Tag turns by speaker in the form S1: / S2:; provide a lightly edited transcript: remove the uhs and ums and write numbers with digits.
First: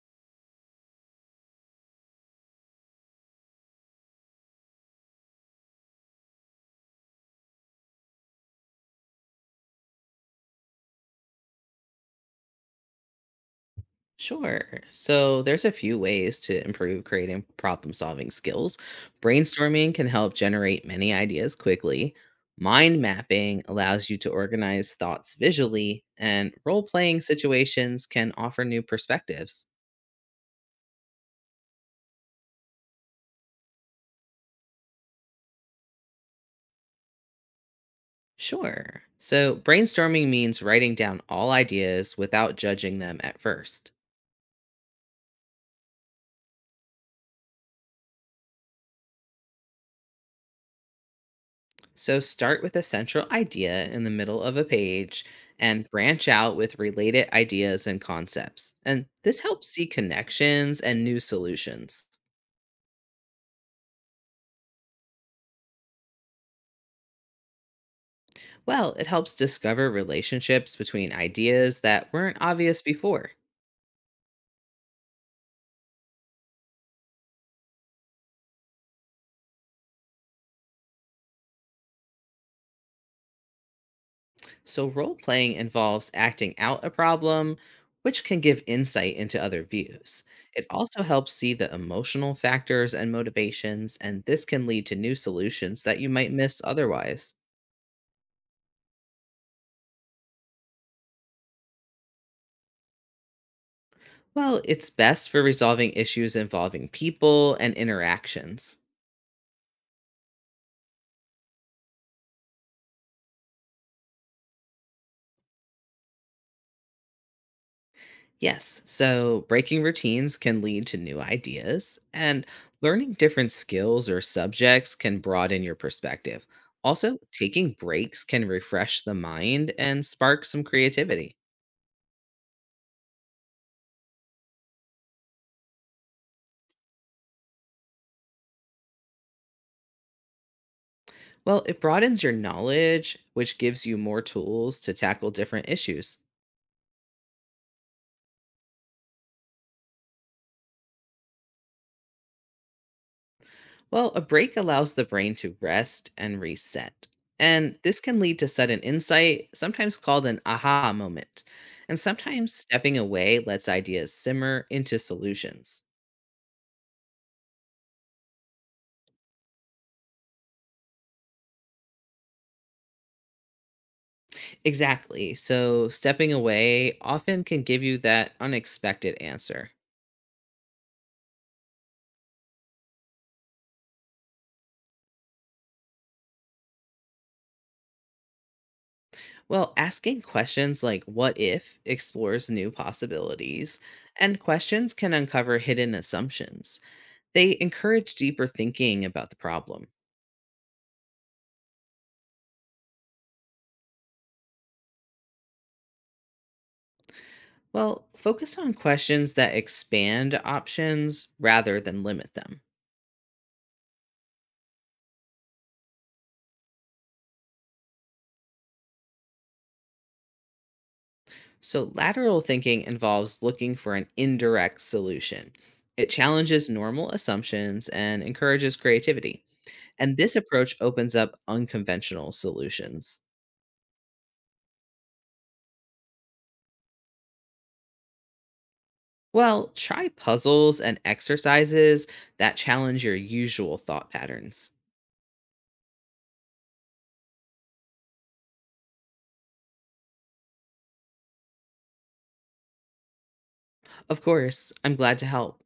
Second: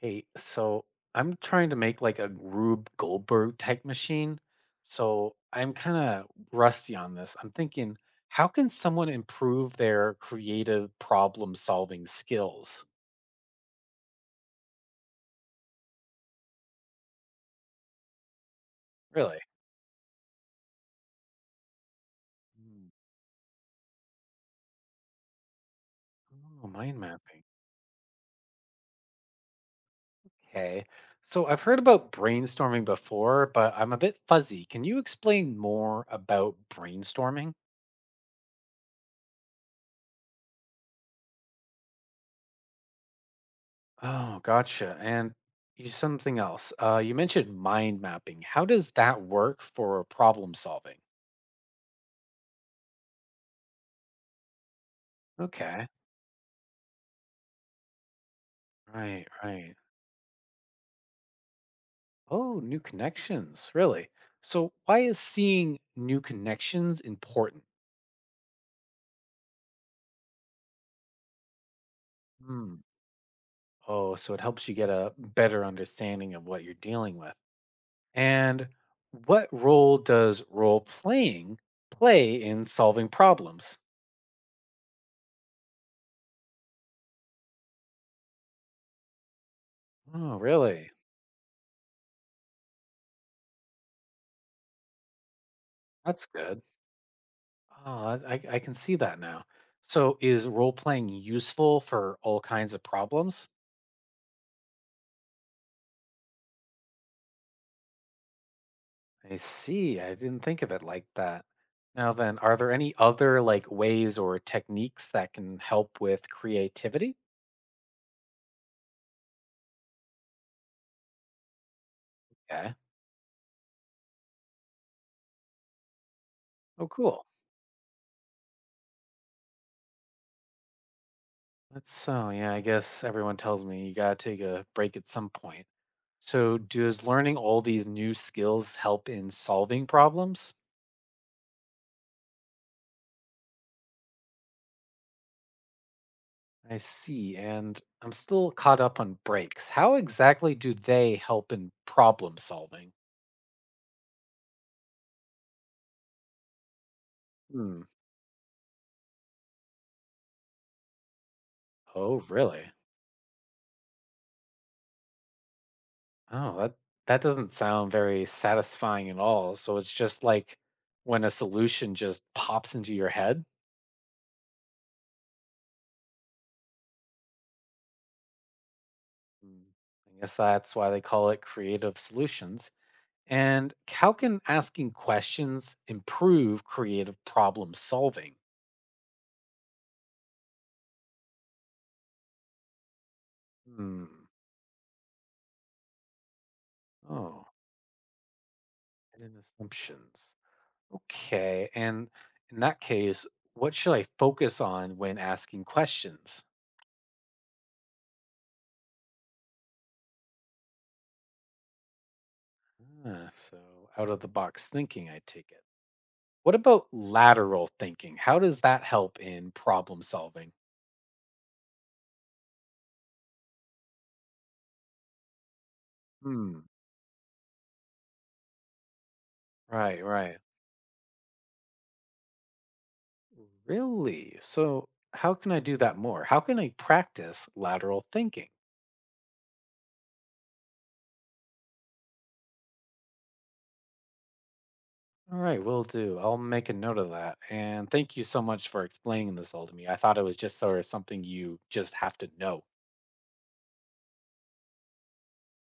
S1: Hey, so I'm trying to make like a Rube Goldberg type machine. So I'm kind of rusty on this. I'm thinking, how can someone improve their creative problem solving skills?
S2: Sure. So there's a few ways to improve creating problem solving skills.
S1: Really?
S2: Brainstorming can help generate many ideas quickly.
S1: Mm,
S2: Mind mapping allows you to organize thoughts visually, and
S1: Oh,
S2: role
S1: mind
S2: playing
S1: mapping.
S2: situations can offer new perspectives.
S1: Okay. So I've heard about brainstorming before, but I'm a bit fuzzy. Can you explain more about brainstorming?
S2: Sure. So brainstorming means writing down all ideas without judging them at first.
S1: Oh, gotcha. And you something else. You mentioned mind mapping. How does that work for problem solving?
S2: So start with a central idea in the middle of a page and
S1: Okay.
S2: branch out with related ideas and concepts. And
S1: Right,
S2: this helps
S1: right.
S2: see connections and new solutions.
S1: Oh, new connections. Really? So why is seeing new connections important?
S2: Well, it helps discover relationships between ideas that weren't
S1: Hmm.
S2: obvious before.
S1: Oh, so it helps you get a better understanding of what you're dealing with. And what role does role playing play in solving problems?
S2: So role playing involves acting out a problem, which can give insight into other views.
S1: Oh,
S2: It
S1: really?
S2: also helps see the emotional factors and motivations, and this can lead to new solutions that you
S1: That's
S2: might miss
S1: good.
S2: otherwise.
S1: Ah, I can see that now. So is role playing useful for all kinds of problems?
S2: Well, it's best for resolving issues involving people and interactions.
S1: I see. I didn't think of it like that. Now then, are there any other like ways or techniques that can help with creativity?
S2: Yes, so breaking routines can lead to new ideas, and
S1: Yeah.
S2: learning different skills or subjects can broaden your perspective.
S1: Oh,
S2: Also,
S1: cool.
S2: taking breaks can refresh the mind and spark some creativity.
S1: That's so, yeah, I guess everyone tells me you gotta take a break at some point. So does learning all these new skills help in solving problems?
S2: Well, it broadens your knowledge, which gives you more tools to tackle different issues.
S1: I see. And I'm still caught up on breaks. How exactly do they help in problem solving?
S2: Well, a break allows the brain to rest and reset. And
S1: Hmm.
S2: this can lead to sudden insight, sometimes called an aha moment. And
S1: Oh,
S2: sometimes
S1: really?
S2: stepping away lets ideas simmer into solutions.
S1: Oh, that doesn't sound very satisfying at all. So it's just like when a solution just pops into your head.
S2: Exactly. So, stepping away often can give you that unexpected
S1: Hmm.
S2: answer.
S1: I guess that's why they call it creative solutions. And how can asking questions improve creative problem solving?
S2: Well, asking questions like what if explores new possibilities,
S1: Hmm.
S2: and questions can uncover hidden assumptions.
S1: Oh,
S2: They encourage deeper thinking
S1: and
S2: about
S1: in
S2: the problem.
S1: assumptions. Okay. And in that case, what should I focus on when asking questions?
S2: Well, focus on questions that expand options rather than limit them.
S1: Ah, so, out of the box thinking, I take it. What about lateral thinking? How does that help in problem solving?
S2: So, lateral thinking involves looking for an indirect solution. It
S1: Hmm.
S2: challenges normal assumptions and encourages creativity.
S1: Right,
S2: And this
S1: right.
S2: approach opens up unconventional solutions.
S1: Really? So, how can I do that more? How can I practice lateral thinking?
S2: Well, try puzzles and exercises that challenge your usual thought patterns.
S1: All right, will do. I'll make a note of that. And thank you so much for explaining this all to me. I thought it was just sort of something you just have to know.
S2: Of course, I'm glad to help.